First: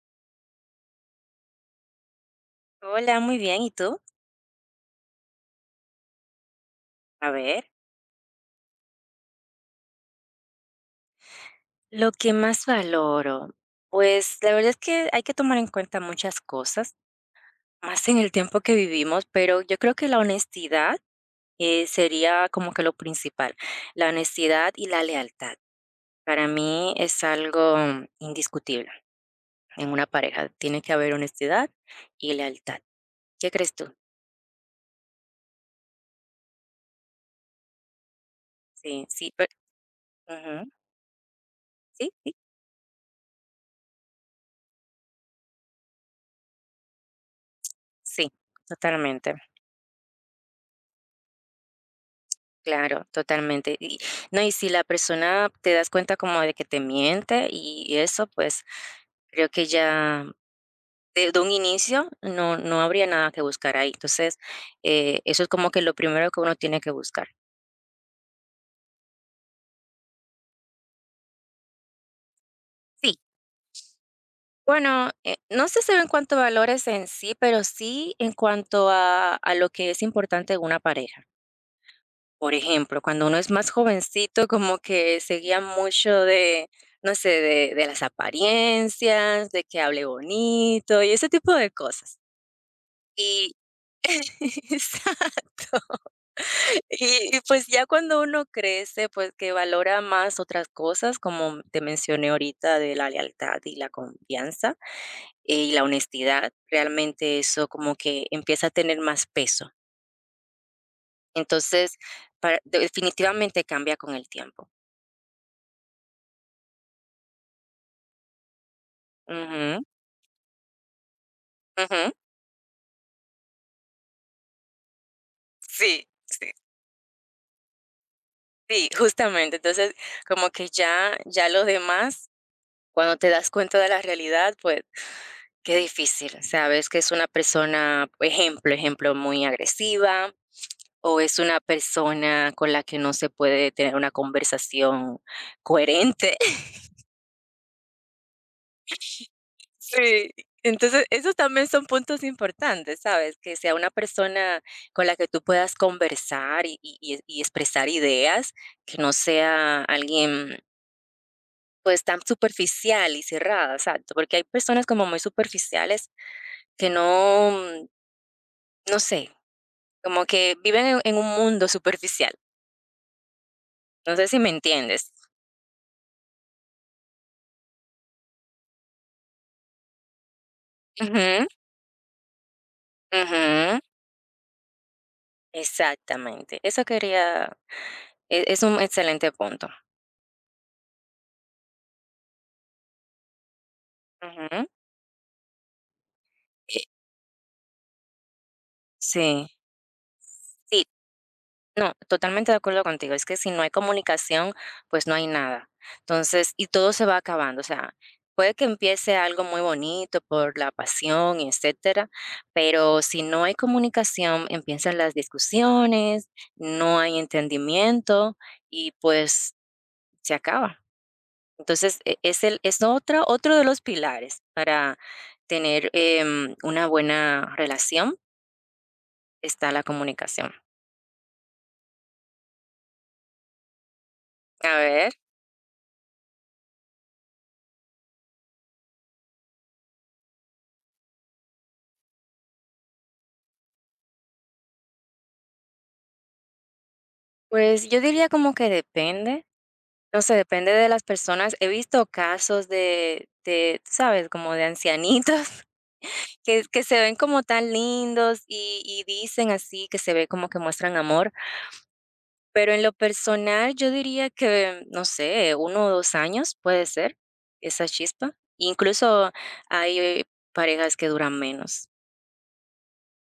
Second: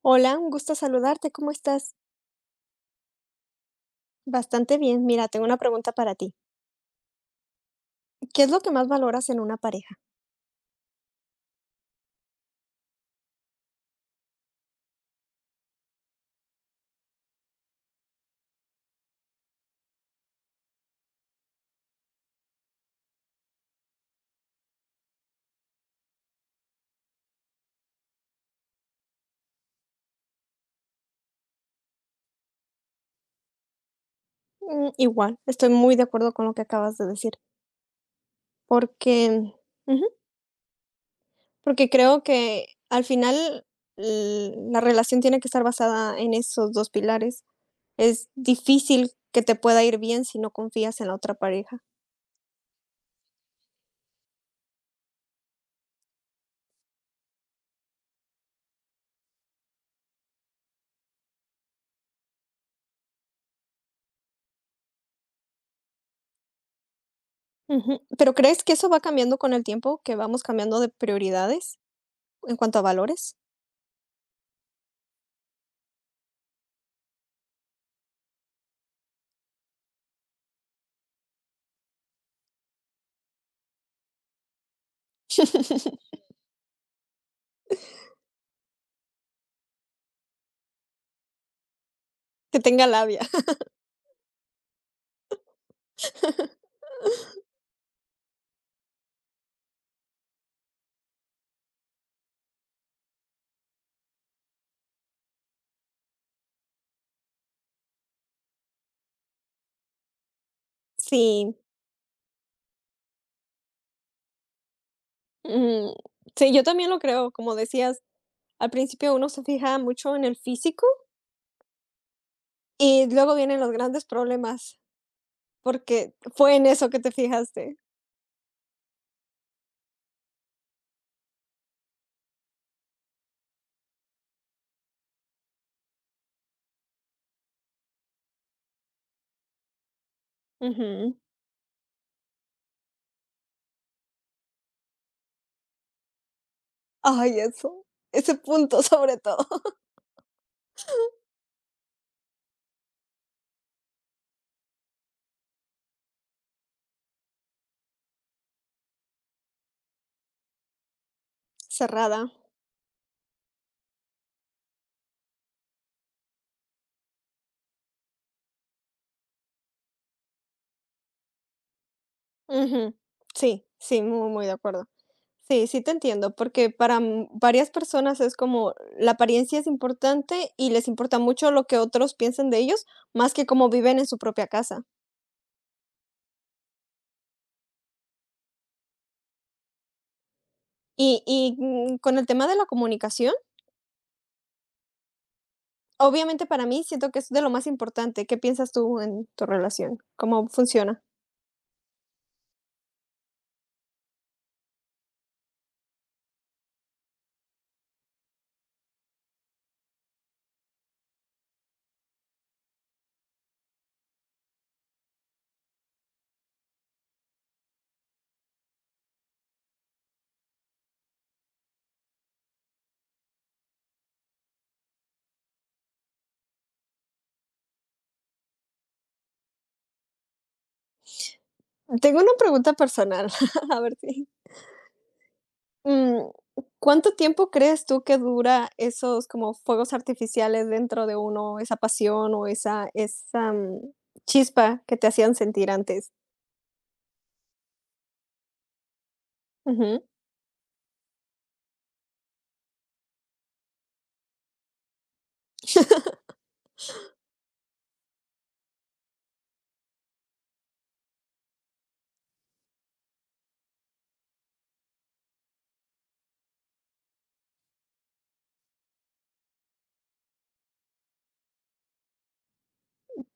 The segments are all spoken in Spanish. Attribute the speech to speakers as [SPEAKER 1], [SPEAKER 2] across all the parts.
[SPEAKER 1] Hola, un gusto saludarte, ¿cómo estás?
[SPEAKER 2] Hola, muy bien, ¿y tú?
[SPEAKER 1] Bastante bien. Mira, tengo una pregunta para ti.
[SPEAKER 2] A ver.
[SPEAKER 1] ¿Qué es lo que más valoras en una pareja?
[SPEAKER 2] Lo que más valoro, pues, la verdad es que hay que tomar en cuenta muchas cosas, más en el tiempo que vivimos, pero yo creo que la honestidad, sería como que lo principal, la honestidad y la lealtad. Para mí es algo indiscutible en una pareja, tiene que haber honestidad y lealtad. ¿Qué crees tú?
[SPEAKER 1] Igual, estoy muy de acuerdo con lo que acabas de decir,
[SPEAKER 2] Sí,
[SPEAKER 1] porque
[SPEAKER 2] sí, pe
[SPEAKER 1] ujú,
[SPEAKER 2] ujú,
[SPEAKER 1] porque
[SPEAKER 2] sí,
[SPEAKER 1] creo
[SPEAKER 2] sí,
[SPEAKER 1] que al final la relación tiene que estar basada en esos dos pilares. Es
[SPEAKER 2] sí,
[SPEAKER 1] difícil
[SPEAKER 2] totalmente.
[SPEAKER 1] que te pueda ir bien si no confías en la otra pareja.
[SPEAKER 2] Claro, totalmente. Y no, y si la persona te das cuenta como de que te miente y eso, pues creo que ya de un inicio no, no habría nada que buscar ahí. Entonces, eso es como que lo primero que uno tiene que buscar.
[SPEAKER 1] Ujú, ¿pero crees que eso va cambiando con el tiempo, que vamos cambiando de prioridades en cuanto a
[SPEAKER 2] Sí,
[SPEAKER 1] valores?
[SPEAKER 2] bueno, no sé si en cuanto a valores en sí, pero sí en cuanto a, lo que es importante en una pareja. Por ejemplo, cuando uno es más jovencito, como que se guía mucho de, no sé, de las apariencias, de que hable bonito y ese tipo de cosas.
[SPEAKER 1] Que tenga labia.
[SPEAKER 2] Y exacto. Y pues ya cuando uno crece, pues que valora más otras cosas, como te mencioné ahorita, de la lealtad y la confianza y la honestidad, realmente eso como que empieza a tener más peso.
[SPEAKER 1] Sí.
[SPEAKER 2] Entonces, definitivamente cambia con el tiempo.
[SPEAKER 1] Mm, sí, yo también lo creo, como decías, al principio uno se fija
[SPEAKER 2] Ujú.
[SPEAKER 1] mucho en el físico
[SPEAKER 2] Ujú.
[SPEAKER 1] y luego vienen los grandes problemas,
[SPEAKER 2] Sí,
[SPEAKER 1] porque
[SPEAKER 2] sí,
[SPEAKER 1] fue en eso que te fijaste.
[SPEAKER 2] sí, justamente. Entonces, como que ya los demás, cuando te das cuenta de la realidad, pues, qué difícil. Sabes que es una persona, ejemplo, muy agresiva,
[SPEAKER 1] Ujú.
[SPEAKER 2] o es una persona con la que no se puede tener una conversación coherente.
[SPEAKER 1] Ay, eso, ese punto sobre todo.
[SPEAKER 2] Sí. Entonces, esos también son puntos importantes, ¿sabes? Que sea una persona con la que tú puedas conversar y expresar ideas, que no sea alguien. Pues, tan
[SPEAKER 1] Cerrada.
[SPEAKER 2] superficial y cerrada, exacto, porque hay personas como muy superficiales que no, no sé, como que viven en un mundo superficial,
[SPEAKER 1] Ujú. Sí, sí,
[SPEAKER 2] no sé
[SPEAKER 1] muy,
[SPEAKER 2] si
[SPEAKER 1] muy
[SPEAKER 2] me
[SPEAKER 1] de acuerdo.
[SPEAKER 2] entiendes.
[SPEAKER 1] Sí, sí te entiendo, porque para varias personas es como la apariencia es importante y les importa
[SPEAKER 2] Ujú,
[SPEAKER 1] mucho lo que otros piensan de ellos, más que cómo
[SPEAKER 2] ujú,
[SPEAKER 1] viven en su propia casa.
[SPEAKER 2] exactamente, eso quería es un excelente punto.
[SPEAKER 1] Y con el tema de la comunicación.
[SPEAKER 2] Ujú,
[SPEAKER 1] Obviamente para
[SPEAKER 2] eh,
[SPEAKER 1] mí siento que es de lo más importante. ¿Qué piensas tú en
[SPEAKER 2] sí,
[SPEAKER 1] tu relación? ¿Cómo
[SPEAKER 2] sí.
[SPEAKER 1] funciona?
[SPEAKER 2] No, totalmente de acuerdo contigo. Es que si no hay comunicación, pues no hay nada. Entonces, y todo se va acabando. O sea, puede que empiece algo muy bonito por la pasión, y etcétera, pero si no hay comunicación, empiezan las discusiones, no hay entendimiento y pues se acaba. Entonces, es otro, de los pilares para tener una buena relación, está la comunicación.
[SPEAKER 1] Tengo una pregunta personal, a ver si.
[SPEAKER 2] A ver,
[SPEAKER 1] Mm, ¿cuánto tiempo crees tú que dura esos como fuegos artificiales dentro de uno, esa pasión o esa chispa que te hacían sentir antes?
[SPEAKER 2] pues yo diría como que depende.
[SPEAKER 1] Ujú.
[SPEAKER 2] No sé, depende de las personas. He visto casos de tú sabes, como de ancianitos que se ven como tan lindos y dicen así, que se ve como que muestran amor, pero en lo personal yo diría que, no sé, 1 o 2 años puede ser esa chispa. Incluso hay parejas que duran menos.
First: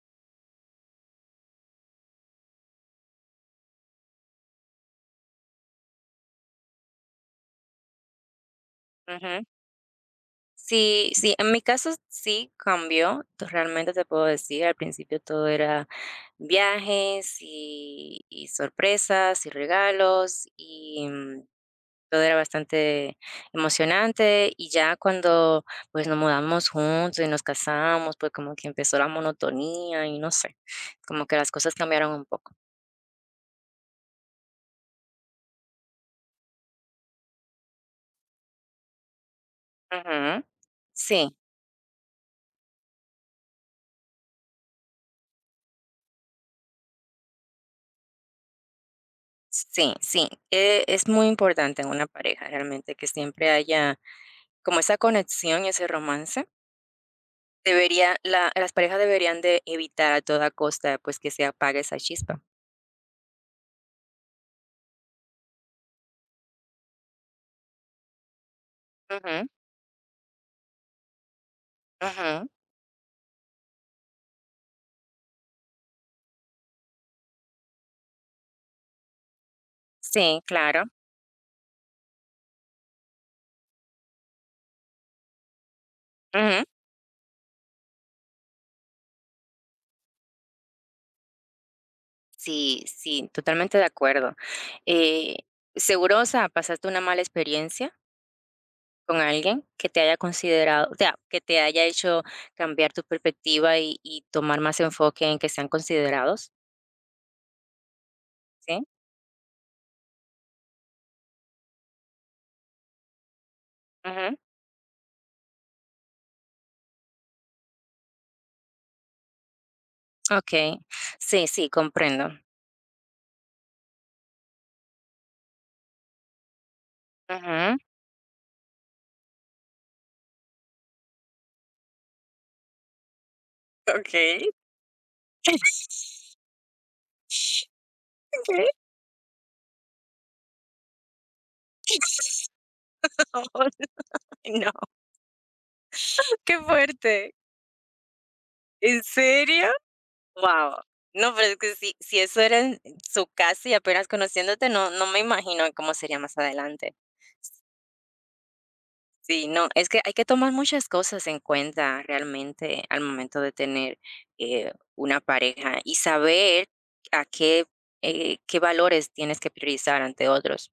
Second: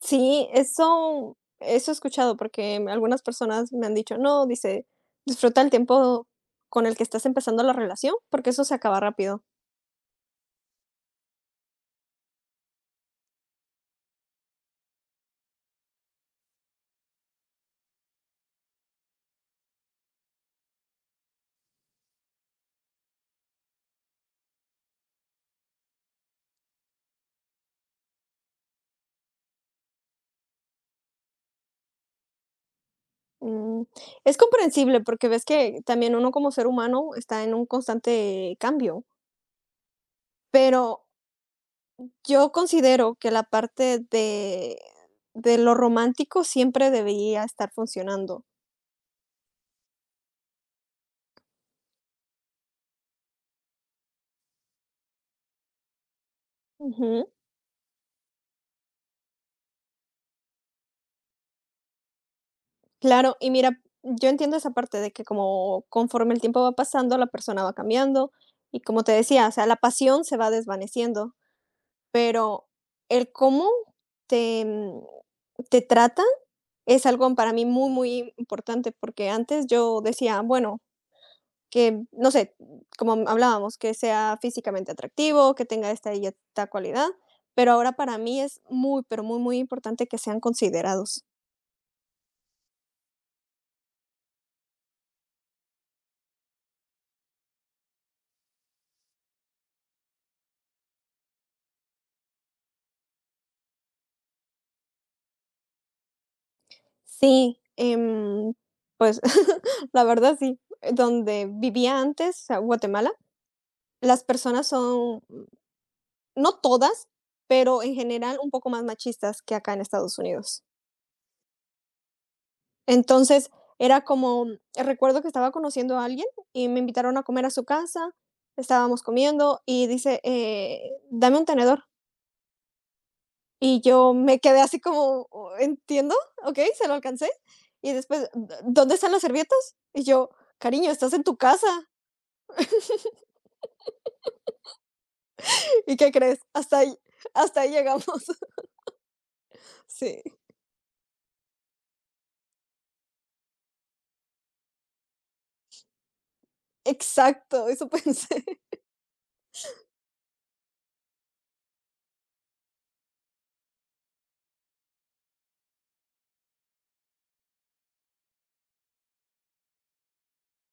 [SPEAKER 1] Sí, eso he escuchado porque algunas personas me han dicho, no, dice, disfruta el tiempo con el que estás empezando la relación porque eso se acaba rápido.
[SPEAKER 2] Ujú. Sí, sí, en mi caso sí cambió, realmente te puedo decir, al principio todo era viajes y sorpresas y regalos y todo era bastante emocionante y ya cuando pues nos mudamos juntos y nos casamos, pues como que empezó la monotonía y no sé, como que las cosas cambiaron un poco.
[SPEAKER 1] Mm, es comprensible porque ves que también uno como ser humano está en un constante cambio,
[SPEAKER 2] Ujú.
[SPEAKER 1] pero
[SPEAKER 2] Sí,
[SPEAKER 1] yo considero que la parte de lo romántico siempre debería estar funcionando.
[SPEAKER 2] sí, sí, es muy importante en una pareja realmente que siempre haya como esa conexión y ese romance,
[SPEAKER 1] Ujú.
[SPEAKER 2] debería la las parejas deberían de evitar a toda costa, pues, que se apague esa chispa.
[SPEAKER 1] Claro, y mira, yo entiendo esa parte de que como conforme el tiempo va pasando, la persona va cambiando y como te
[SPEAKER 2] Ujú,
[SPEAKER 1] decía, o sea, la pasión se va desvaneciendo.
[SPEAKER 2] ujú.
[SPEAKER 1] Pero el cómo te, mm, te tratan es algo para mí muy, muy importante, porque antes yo decía,
[SPEAKER 2] Sí,
[SPEAKER 1] bueno,
[SPEAKER 2] claro.
[SPEAKER 1] que, no sé, como hablábamos, que sea físicamente atractivo, que tenga esta y
[SPEAKER 2] Ujú.
[SPEAKER 1] esta cualidad, pero ahora para mí es muy, pero muy, muy importante que sean considerados.
[SPEAKER 2] Sí, sí, totalmente de acuerdo. Eh, seguro, o sea, pasaste una mala experiencia con alguien que te haya considerado, o sea, que te haya hecho cambiar tu perspectiva y tomar más enfoque en que sean considerados,
[SPEAKER 1] Sí,
[SPEAKER 2] ¿sí?
[SPEAKER 1] pues la verdad sí, donde vivía antes, o sea, Guatemala, las
[SPEAKER 2] Ujú.
[SPEAKER 1] personas son no todas, pero en general un poco más machistas que acá en Estados Unidos.
[SPEAKER 2] Okey. Sí, sí, comprendo.
[SPEAKER 1] Entonces, era como, recuerdo que estaba conociendo a alguien y me invitaron a comer a su
[SPEAKER 2] Ujú.
[SPEAKER 1] casa, estábamos comiendo y dice, dame un tenedor. Y yo me
[SPEAKER 2] Okey.
[SPEAKER 1] quedé así como, "Oh, entiendo, ok, se lo alcancé. Y después,
[SPEAKER 2] ¿Qué?
[SPEAKER 1] ¿dónde están las servietas? Y yo, cariño, estás en tu casa.
[SPEAKER 2] Oh. No,
[SPEAKER 1] ¿Y qué crees?
[SPEAKER 2] qué fuerte.
[SPEAKER 1] Hasta ahí llegamos.
[SPEAKER 2] ¿En serio?
[SPEAKER 1] Sí,
[SPEAKER 2] Wow. No, pero es que si eso era en su casa y apenas conociéndote, no me imagino cómo sería más adelante.
[SPEAKER 1] exacto, eso pensé.
[SPEAKER 2] Sí, no, es que hay que tomar muchas cosas en cuenta realmente al momento de tener, una pareja y saber a qué, qué valores tienes que priorizar ante otros.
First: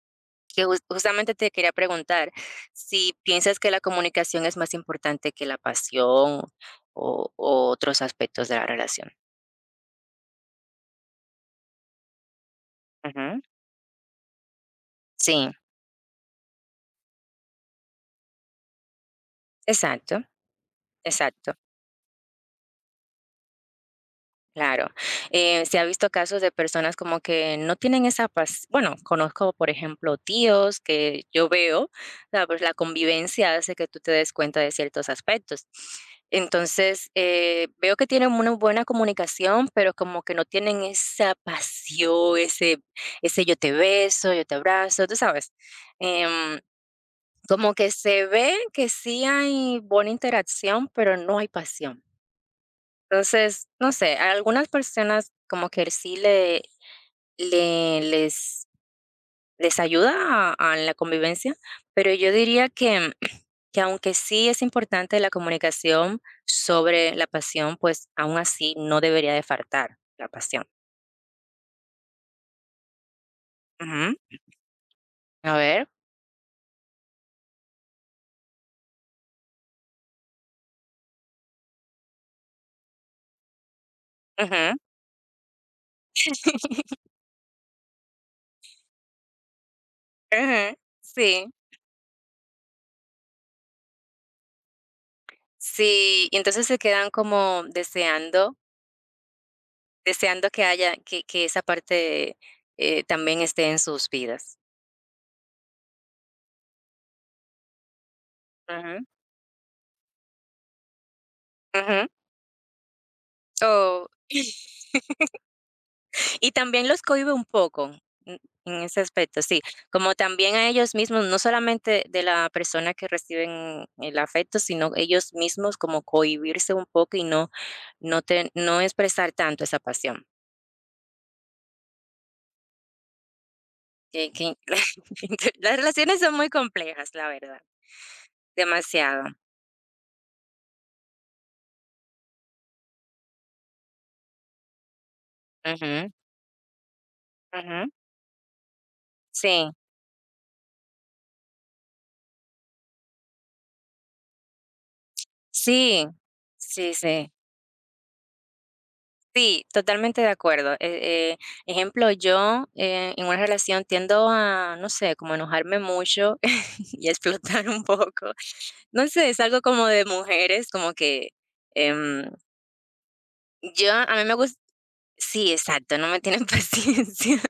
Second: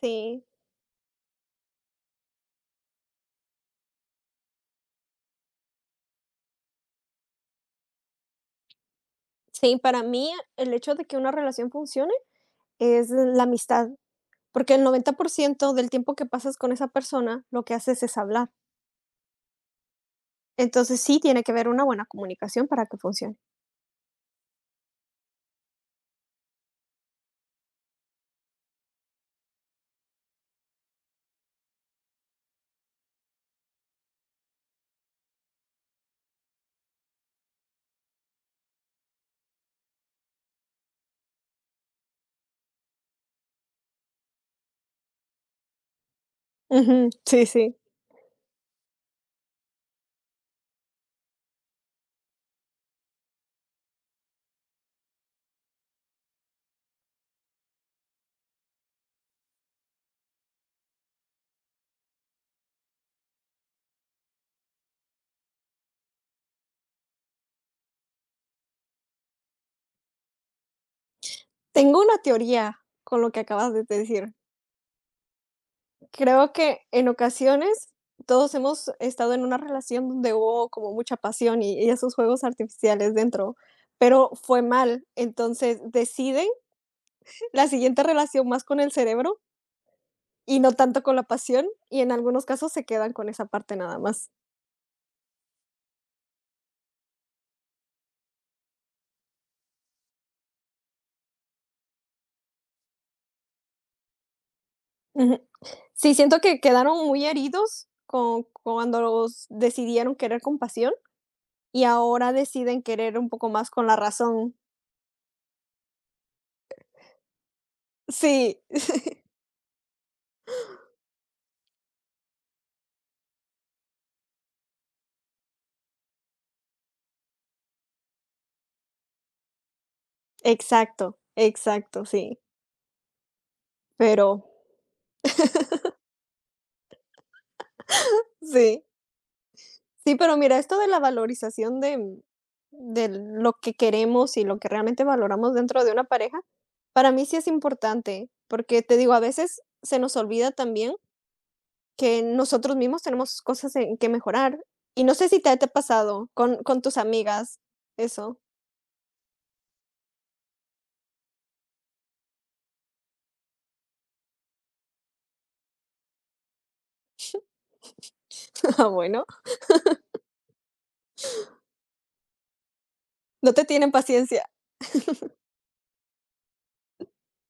[SPEAKER 1] Sí,
[SPEAKER 2] Que justamente te quería preguntar si piensas que la comunicación es más importante que la pasión o otros aspectos de la relación.
[SPEAKER 1] sí, para mí el hecho de que una relación funcione es
[SPEAKER 2] Ujú.
[SPEAKER 1] la amistad, porque el noventa por
[SPEAKER 2] Sí,
[SPEAKER 1] ciento del tiempo que pasas con esa persona, lo que haces es hablar.
[SPEAKER 2] exacto,
[SPEAKER 1] Entonces sí tiene que
[SPEAKER 2] exacto.
[SPEAKER 1] haber una buena comunicación para que funcione.
[SPEAKER 2] Claro, se ha visto casos de personas como que no tienen esa paz. Bueno, conozco, por ejemplo, tíos que yo veo, la, pues, la convivencia hace que tú te des cuenta de ciertos aspectos. Entonces, veo que tienen una buena comunicación, pero como que no tienen esa pasión, ese yo te beso, yo te abrazo, tú sabes. Em,
[SPEAKER 1] Ujú, sí,
[SPEAKER 2] como
[SPEAKER 1] sí.
[SPEAKER 2] que se ve que sí hay buena interacción, pero no hay pasión. Entonces, no sé, a algunas personas como que sí le le les les ayuda a la convivencia, pero yo diría que que aunque sí es importante la comunicación sobre la pasión, pues, aún así no debería de faltar la pasión.
[SPEAKER 1] Tengo una teoría con lo que acabas de
[SPEAKER 2] Ujú.
[SPEAKER 1] decir.
[SPEAKER 2] A ver.
[SPEAKER 1] Creo que en ocasiones todos hemos estado en una relación donde hubo como mucha pasión y esos juegos artificiales dentro, pero fue
[SPEAKER 2] Ujú,
[SPEAKER 1] mal. Entonces deciden la siguiente relación más con el cerebro y no
[SPEAKER 2] ujú,
[SPEAKER 1] tanto con la
[SPEAKER 2] sí,
[SPEAKER 1] pasión, y en algunos casos se quedan con esa parte nada más.
[SPEAKER 2] sí, y entonces se quedan como deseando que haya que esa parte, también esté en sus vidas.
[SPEAKER 1] Ujú. Sí, siento que quedaron muy heridos con cuando
[SPEAKER 2] Ujú,
[SPEAKER 1] los decidieron querer con pasión y
[SPEAKER 2] ujú.
[SPEAKER 1] ahora deciden querer un poco más con la
[SPEAKER 2] Oh,
[SPEAKER 1] razón.
[SPEAKER 2] y también los cohíbe un poco, mm,
[SPEAKER 1] Sí,
[SPEAKER 2] en ese aspecto, sí. Como también a ellos mismos, no solamente de la persona que reciben el afecto, sino ellos mismos como cohibirse un poco y no no te no expresar tanto esa pasión.
[SPEAKER 1] exacto, exacto, sí.
[SPEAKER 2] Que
[SPEAKER 1] Pero
[SPEAKER 2] que las relaciones son muy complejas, la verdad,
[SPEAKER 1] sí,
[SPEAKER 2] demasiado.
[SPEAKER 1] sí, pero mira, esto de la valorización de lo que queremos y lo que realmente valoramos dentro de una
[SPEAKER 2] Ujú,
[SPEAKER 1] pareja, para mí sí es
[SPEAKER 2] ujú.
[SPEAKER 1] importante, porque te digo, a veces
[SPEAKER 2] Sí,
[SPEAKER 1] se nos olvida también que nosotros mismos tenemos cosas en que mejorar. Y no sé si te ha
[SPEAKER 2] sí,
[SPEAKER 1] pasado con
[SPEAKER 2] sí,
[SPEAKER 1] tus
[SPEAKER 2] sí.
[SPEAKER 1] amigas eso.
[SPEAKER 2] Sí, totalmente de acuerdo. Ejemplo, yo en una relación tiendo a, no sé, como enojarme mucho y explotar un poco.
[SPEAKER 1] Ah,
[SPEAKER 2] No
[SPEAKER 1] bueno.
[SPEAKER 2] sé, es algo como de mujeres, como que em,
[SPEAKER 1] No te
[SPEAKER 2] yo,
[SPEAKER 1] tienen
[SPEAKER 2] a mí me
[SPEAKER 1] paciencia.
[SPEAKER 2] gusta, sí, exacto, no me tienen paciencia.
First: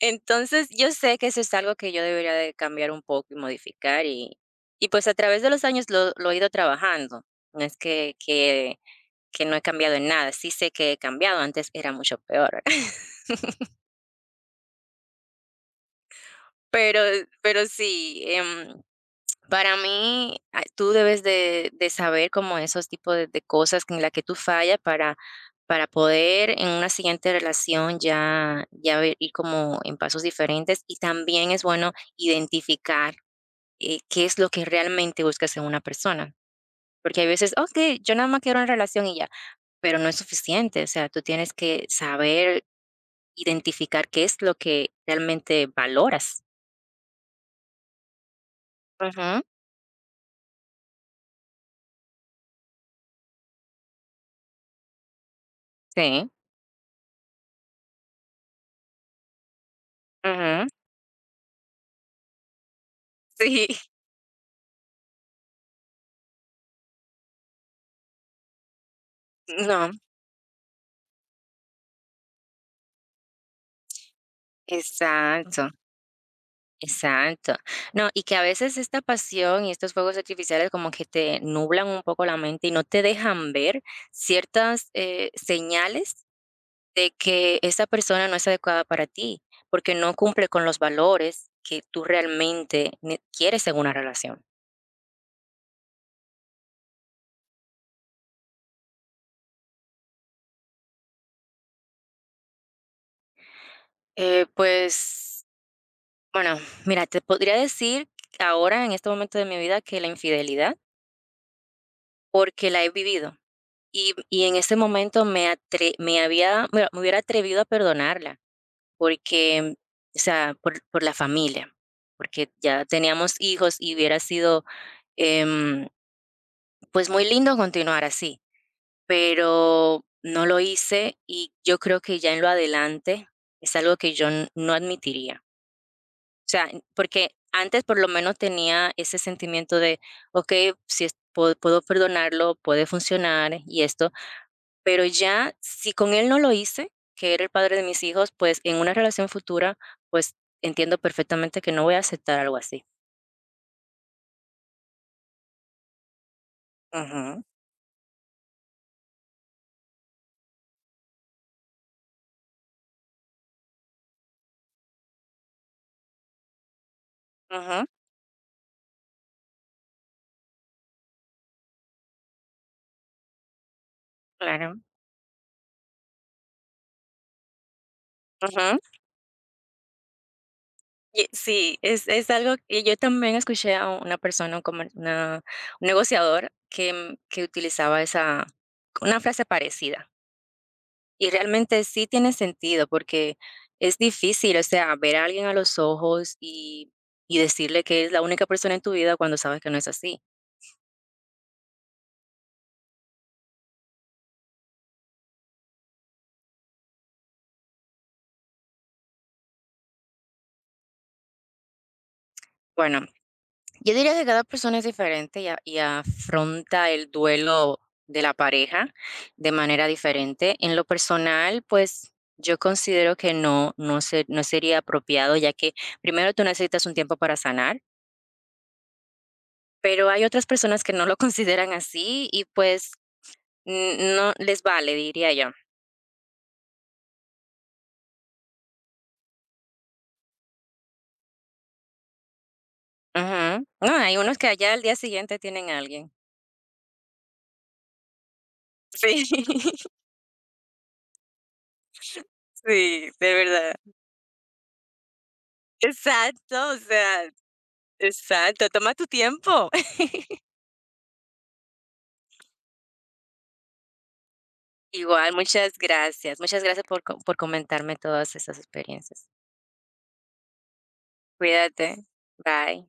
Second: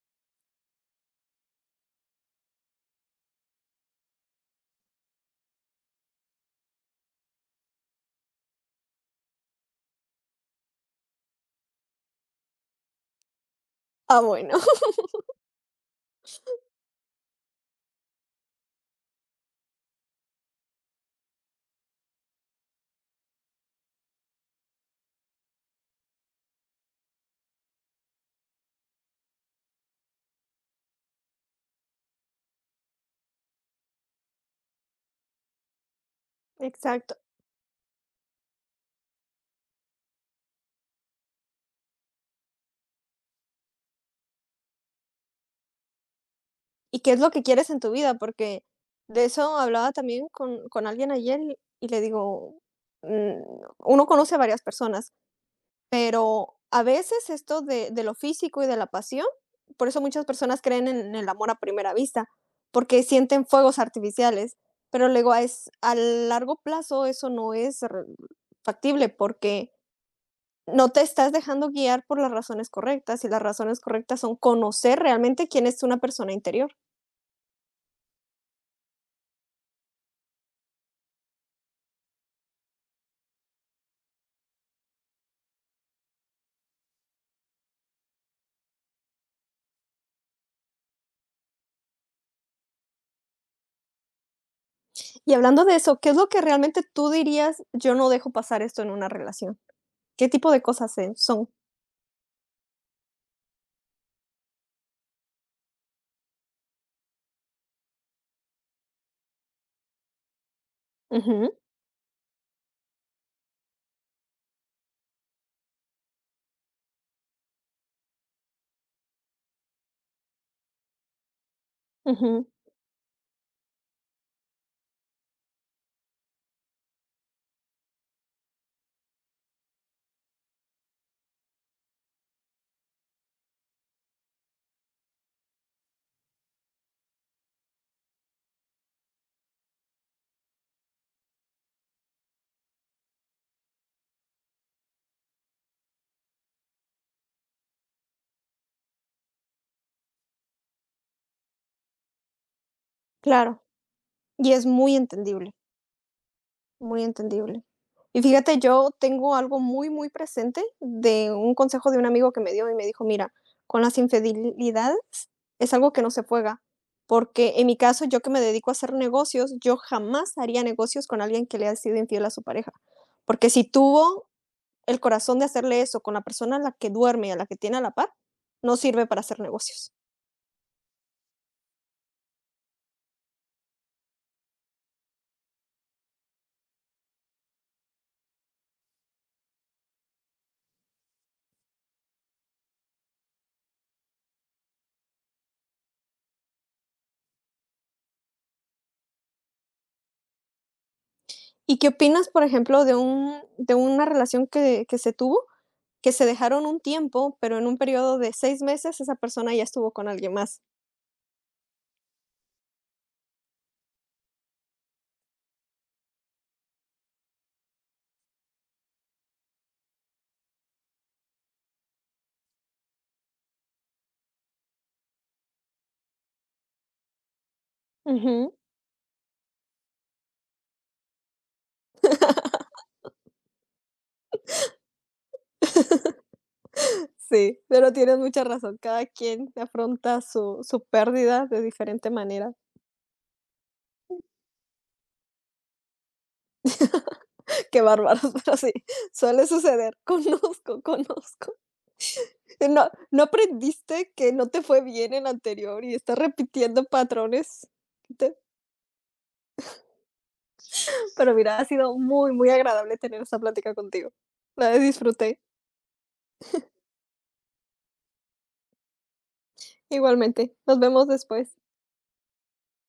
[SPEAKER 2] Entonces, yo sé que eso es algo que yo debería de cambiar un poco y modificar y pues a través de los años lo he ido trabajando. No es que no he cambiado en nada, sí sé que he cambiado, antes era mucho peor.
[SPEAKER 1] Ah, bueno.
[SPEAKER 2] Pero pero sí, para mí, tú debes de saber como esos tipos de cosas en la que tú fallas para poder en una siguiente relación ya ver ir como en pasos diferentes, y también es bueno identificar, qué es lo que realmente buscas en una persona,
[SPEAKER 1] Exacto.
[SPEAKER 2] porque hay veces: "Okey, yo nada más quiero una relación y ya", pero no es suficiente, o sea, tú tienes que saber identificar qué es lo que realmente valoras.
[SPEAKER 1] ¿Y qué es lo que quieres en tu vida? Porque de
[SPEAKER 2] Ujú,
[SPEAKER 1] eso hablaba también con alguien ayer y le digo, mm, uno conoce a varias personas.
[SPEAKER 2] sí,
[SPEAKER 1] Pero a veces esto de lo físico y de la pasión, por eso muchas personas
[SPEAKER 2] ujú.
[SPEAKER 1] creen en el amor a primera vista, porque sienten
[SPEAKER 2] Sí,
[SPEAKER 1] fuegos artificiales, pero luego a es a largo plazo eso no es r factible, porque
[SPEAKER 2] no,
[SPEAKER 1] no te estás dejando guiar por las razones correctas, y las razones correctas son conocer realmente quién
[SPEAKER 2] exacto,
[SPEAKER 1] es una persona interior.
[SPEAKER 2] exacto. No, y que a veces esta pasión y estos fuegos artificiales como que te nublan un poco la mente y no te dejan ver ciertas señales de que esa persona no es adecuada para ti, porque no cumple con los valores que tú realmente quieres en una relación.
[SPEAKER 1] Y hablando de eso, ¿qué es lo que realmente tú dirías: "Yo no dejo pasar esto en una relación"? ¿Qué tipo de cosas se son?
[SPEAKER 2] Pues, bueno, mira, te podría decir ahora en este momento de mi vida que la infidelidad,
[SPEAKER 1] Ujú,
[SPEAKER 2] porque la he vivido. Y en ese momento me atre me había me me hubiera atrevido a perdonarla, porque, o sea, por la familia,
[SPEAKER 1] ujú,
[SPEAKER 2] porque ya teníamos hijos y hubiera sido, em, pues, muy lindo continuar así, pero no lo hice y yo creo que ya en lo adelante es algo que yo n no admitiría. O sea, porque antes por lo menos tenía ese sentimiento de, okey, si es puedo perdonarlo, puede funcionar y esto, pero ya, si con él no lo hice, que era el padre de mis hijos, pues, en una relación futura, pues, entiendo perfectamente que no voy a aceptar algo así.
[SPEAKER 1] claro, y es muy entendible. Muy
[SPEAKER 2] Ujú,
[SPEAKER 1] entendible. Y fíjate, yo tengo algo muy, muy presente de un consejo de un amigo que me dio y me dijo, mira, con las infidelidades es algo que no se juega, porque en mi
[SPEAKER 2] ujú,
[SPEAKER 1] caso, yo que me dedico a hacer negocios, yo jamás haría negocios con alguien que le ha sido infiel a su pareja, porque si tuvo
[SPEAKER 2] claro,
[SPEAKER 1] el corazón de hacerle eso con la persona a la que duerme y a la que tiene a la par, no
[SPEAKER 2] ujú.
[SPEAKER 1] sirve para hacer negocios.
[SPEAKER 2] Y sí, es algo y yo también escuché a una persona, un comer una un negociador que utilizaba esa una frase parecida, y realmente sí tiene sentido, porque es difícil, o sea, ver a alguien a los ojos y decirle que es la única persona en tu vida cuando sabes que no es así.
[SPEAKER 1] ¿Y qué opinas, por ejemplo, de una relación que se dejaron un tiempo, pero en un periodo de 6 meses esa persona ya estuvo con alguien más?
[SPEAKER 2] Bueno. Yo diría que cada persona es diferente y, y afronta el duelo de la pareja de manera diferente. En lo personal, pues yo considero que no, no, no sería apropiado, ya que primero tú necesitas un tiempo para sanar,
[SPEAKER 1] Ujú.
[SPEAKER 2] pero hay otras personas que no lo consideran así y pues no les vale, diría yo.
[SPEAKER 1] Sí, pero tienes mucha razón. Cada quien afronta su pérdida de diferente manera.
[SPEAKER 2] Ujú. No, hay unos que allá al día siguiente tienen a alguien.
[SPEAKER 1] Qué bárbaros, pero sí,
[SPEAKER 2] Sí,
[SPEAKER 1] suele suceder. Conozco, conozco. No,
[SPEAKER 2] sí,
[SPEAKER 1] ¿no
[SPEAKER 2] de verdad.
[SPEAKER 1] aprendiste que no te fue bien en anterior y estás
[SPEAKER 2] Exacto, o
[SPEAKER 1] repitiendo
[SPEAKER 2] sea,
[SPEAKER 1] patrones? Te-
[SPEAKER 2] exacto, toma tu tiempo.
[SPEAKER 1] Pero mira, ha sido muy, muy agradable tener esta plática contigo. La
[SPEAKER 2] Igual,
[SPEAKER 1] disfruté.
[SPEAKER 2] muchas gracias. Muchas gracias por co por comentarme todas esas experiencias.
[SPEAKER 1] Igualmente. Nos vemos después.
[SPEAKER 2] Cuídate. Bye.